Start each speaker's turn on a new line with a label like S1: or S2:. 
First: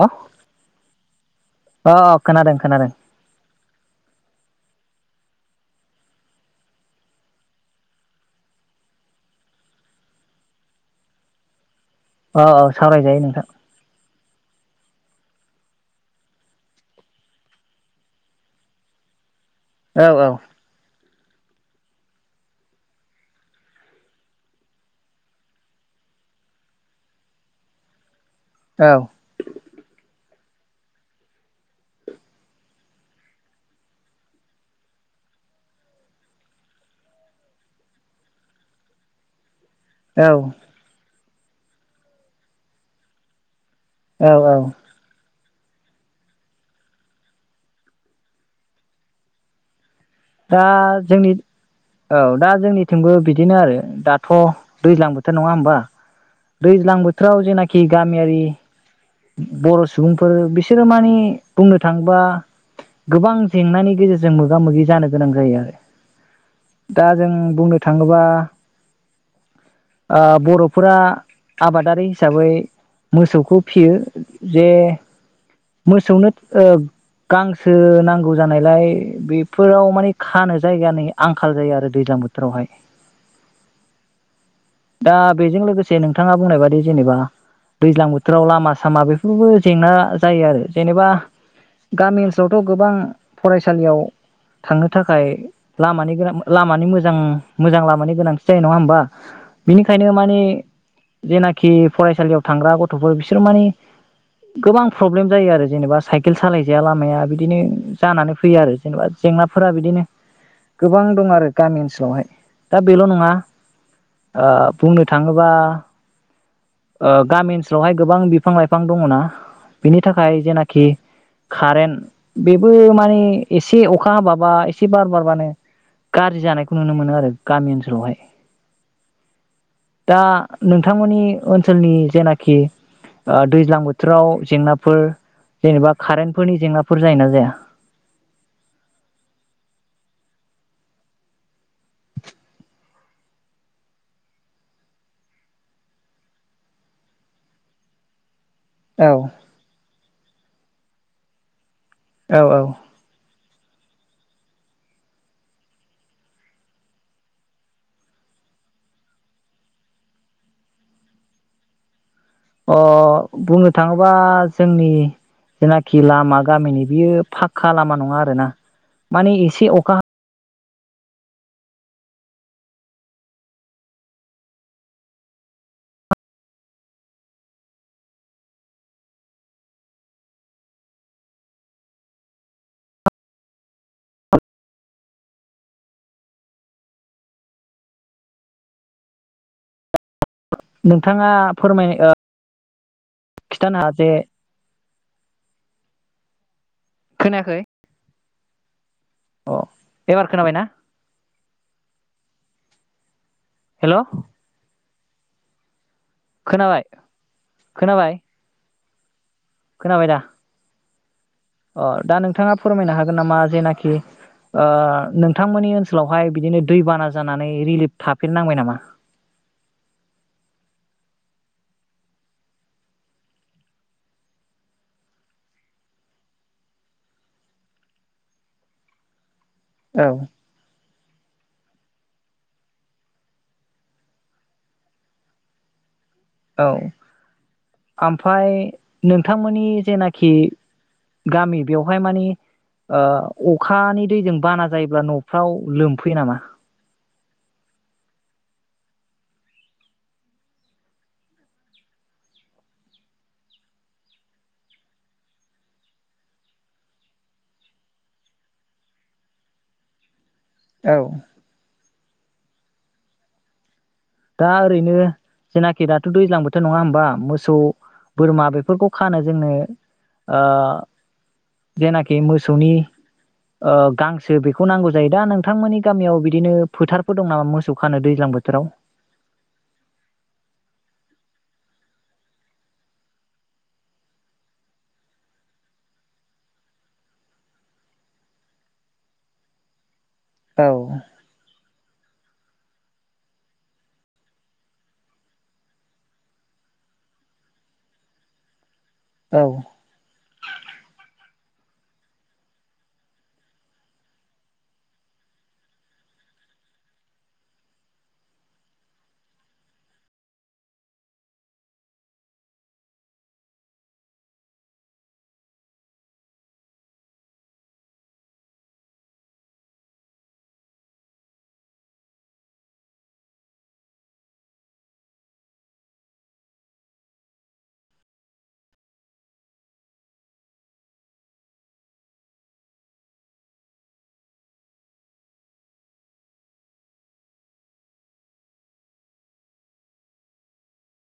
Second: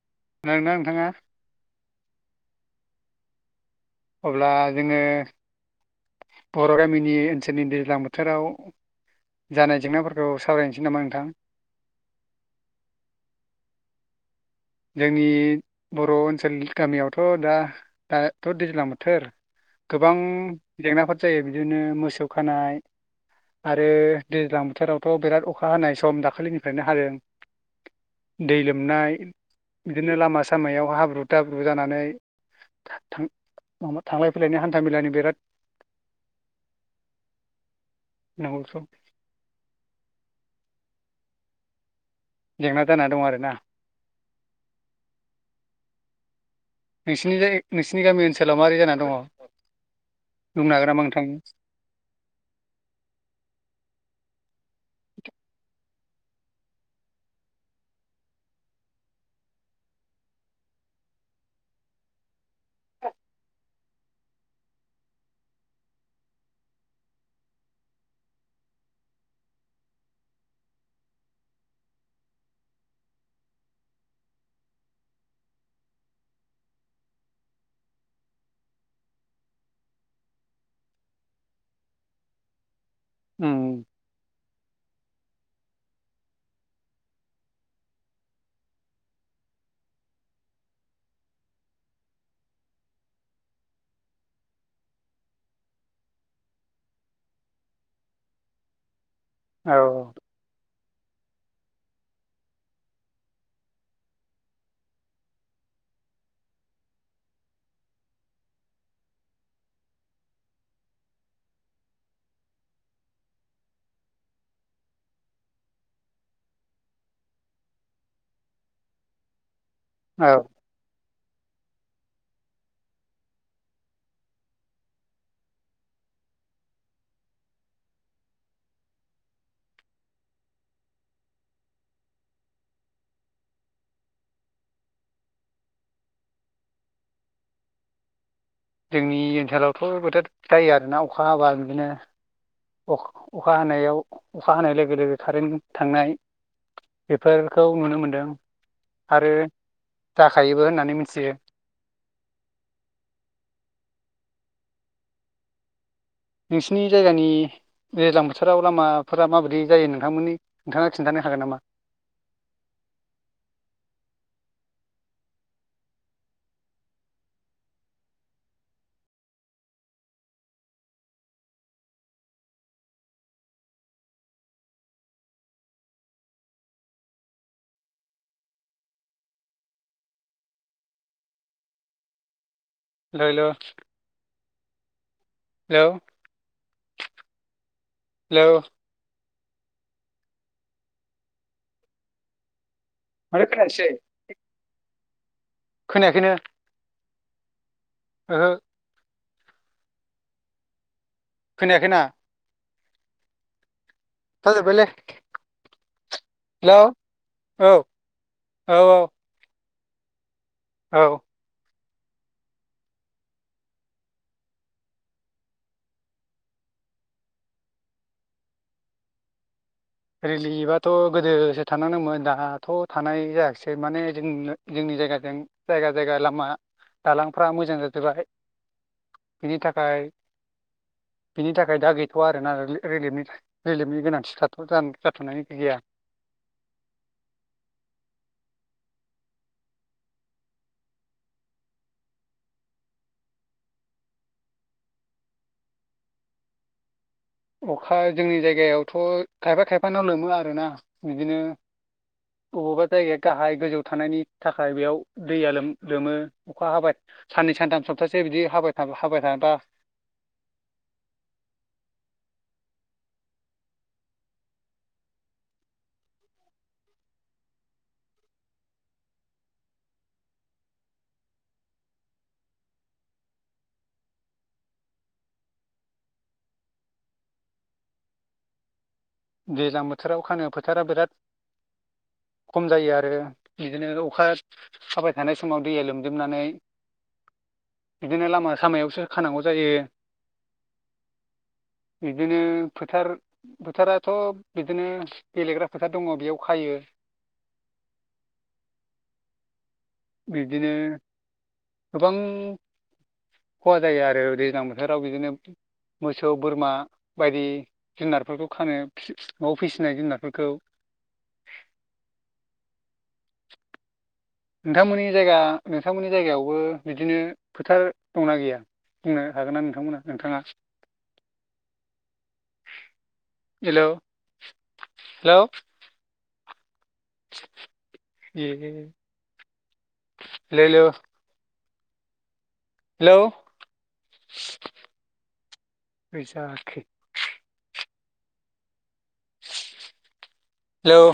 S1: ह
S2: खोनादोंना नोंथाङा
S1: अ अ खोनादों खोनादों
S2: अब्ला जोङो बर' गामिनि ओनसोलनि दैज्लां बोथोराव जानाय जेंनाफोरखौ सावरायनोसै नामा नोंथां।
S1: औ औ सावरायजायो नोंथां।
S2: जोंनि बर' ओनसोल गामियावथ' दा दाथ' दैज्लां बोथोर
S1: औ
S2: गोबां जेंनाफोर जायो बिदिनो मोसौ खानाय आरो दैज्लां बोथोरावथ' बिराद अखा हानाय सम दाखालिनिफ्रायनो हादों। दै लोमनाय
S1: औ
S2: बिदिनो लामा सामायाव हाब्रु थाब्रु जानानै थां-थां-माबा-थांलाय फैलायनि हान्थ मेलानि बिराद नंगौथ'
S1: औ
S2: जेंना जाना दं आरोना।
S1: औ औ
S2: नोंसिनि जाय नोंसिनि गामि ओनसोलाव मारै जानानै दङ।
S1: दा
S2: बुंनो हागोन नामा नोंथां
S1: जोंनि औ दा जोंनिथिंबो बिदिनो आरो दा थ' दैज्लां बोथोर नङा होमबा दैज्लां बोथोराव जेनाखि गामियारि बर' सुबुंफोर बिसोरो माने बुंनो थाङोबा गोबां जेंनानि गेजेरजों मोगा मोगि जानो गोनां जायो आरो दा जों बुंनो थाङोबा ओ बर'फोरा आबादारि हिसाबै मोसौखौ फियो जे मोसौनो ओ गांसो नांगौ जानायलाय बेफोराव माने खानो जायगानि आंखाल जायो आरो दैज्लां बोथोरावहाय।
S2: उ
S1: दा बेजों लोगोसे नोंथाङा बुंनाय बादि जेनेबा दैज्लां बो थोराव लामा सामा बेफोरबो जेंना जायो आरो जेनेबा गामि ओनसोलावथ' गोबां फरायसालियाव थांनो थाखाय लामानि गोनां लामानि मोजां मोजां लामानि गोनांथि जायो नङा होमबा।
S2: औ
S1: बिनिखायनो माने जेनाखि फरायसालियाव थांग्रा ग थ'फोर बिसोर मानि गोबां प्रब्लेम जायो आरो जेनेबा साइकेल सालायजाया लामाया बिदिनो जानानै फैयो आरो जेनेबा जेंनाफोरा बिदिनो गोबां दं आरो गामि ओनसोलावहाय। दा बेल' नङा ओ बुंनो थाङोबा ओ गामि ओनसो लावहाय गोबां बिफां लाइफां दङना। बिनि
S2: औ
S1: थाखाय जेनाखि कारेन्ट बेबो माने एसे अखा हाबाबा एसे बार बारबानो गाज्रि जानायखौ नुनो मोनो आरो गामि ओनसोलावहाय दा नोंथांमोननि ओनसोलनि जेना खि ओ दैज्लां बोथोराव जेंनाफोर जेनेबा कारेन्टफोरनि जेंनाफोर जायोना जाया?
S2: जोंनि ओनसोलावथ' बोथोर जायो आरोना अखा हाबा बिदिनो अख-अखा हानायाव अखा हानाय लोगो लोगो कारेन्ट थांनाय बेफोरखौ नुनो मोनदों।
S1: औ
S2: आरो जाखायो बो होननानै मिथियो।
S1: औ औ।
S2: नोंसिनि जायगानि दैज्लां बोथोराव लामाफोरा माबोरै जायो नोंथांमोननि नोंथाङा खिन्थानो हागोन नामा?
S1: अ बुंनो थाङोबा जोंनि जेनाखि लामा गामिनि बियो फाखका लामा नङा आरोना। माने एसे अखा हा
S2: हेल' हेल' हेल' हेलौ।
S1: नोंथाङा फोरमाय ओ
S2: माथो
S1: खिथानो
S2: खोनायासै
S1: हा जे
S2: खोनायाखैनो
S1: खोनायाखै?
S2: ओहो।
S1: अ एबार खोनाबायना?
S2: खोनायाखैना
S1: हेल'
S2: थाजोबायलै
S1: खोनाबाय खोनाबाय?
S2: औ औ
S1: खोनाबाय दा?
S2: औ
S1: अ दा नोंथाङा फोरमायनो हागोन नामा जेनाखि ओ नोंथांमोननि ओनसोलावहाय बिदिनो दै बाना जानानै रिलिफ थाफेरनांबाय नामा?
S2: रिलिबाथ' गोदोसो थानांदोंमोन दाथ' थानाय जायाखिसै माने जों जोंनि जायगाजों जायगा जायगा लामा दालांफ्रा मोजां जाजोबबाय। बिनि थाखाय
S1: औ
S2: बिनि थाखाय दा गैथवा आरोना रिलि-रिलिफनि रिलिफनि गोनांथि थाथ जाथनाय गैया।
S1: औ आमफाय नोंथांमोननि जेनाखि गामि बेवहाय मानि ओ अखानि दैजों बाना जायोब्ला नफ्राव लोमफैयो नामा?
S2: अखा जोंनि जायगायावथ' खायफा खायफानाव लोमो आरोना। बिदिनो अबावबा जायगाया गाहाय गोजौ थानायनि थाखाय बेयाव दैया लोम-लोमो अखा हाबाय साननै सानथाम सप्तासे बिदि हाबाय थाबा हाबाय थाबा।
S1: औ दा ओरैनो जेनाखि दाथ' दैज्लां बोथोर नङा होमबा। मोसौ बोरमा बेफोरखौ खानो जोंनो ओ जेनाखि मोसौनि ओ गांसो बेखौ नांगौ जायो। दा नोंथांमोननि गामियाव बिदिनो फोथारफोर दं नामा मोसौ खानो दैज्लां बोथोराव?
S2: दैज्लां बोथोराव खानो फोथारा बिराद खम जायो आरो बिदिनो अखा हाबाय थानाय समाव दैया लोमजोबनानै बिदिनो लामा सामायावसो खानांगौ जायो।
S1: औ
S2: बिब्दिनो फोथार फोथारा सब बिदिनो गेलेग्रा फोथार दङ बेयाव खायो।
S1: औ।
S2: बिदिनो गोबां खहा जायो आरो दैज्लां बोथोराव बिदिनो मोसौ बोरमा बायदि जुनारफोरखौ खानो फिसि फि न'आव फिसिनाय जुनारफोरखौ नोंथांमोननि जायगा नोंथांमोननि जायगायावबो बिदिनो फोथार दंना गैया बुंनो हागोन ना नोंथांमोना नोंथाङा? हेलौ हेलौ एये हेल' हेल'। हेलौ‌ [inaudible] बोरै जाखो। हेलौ।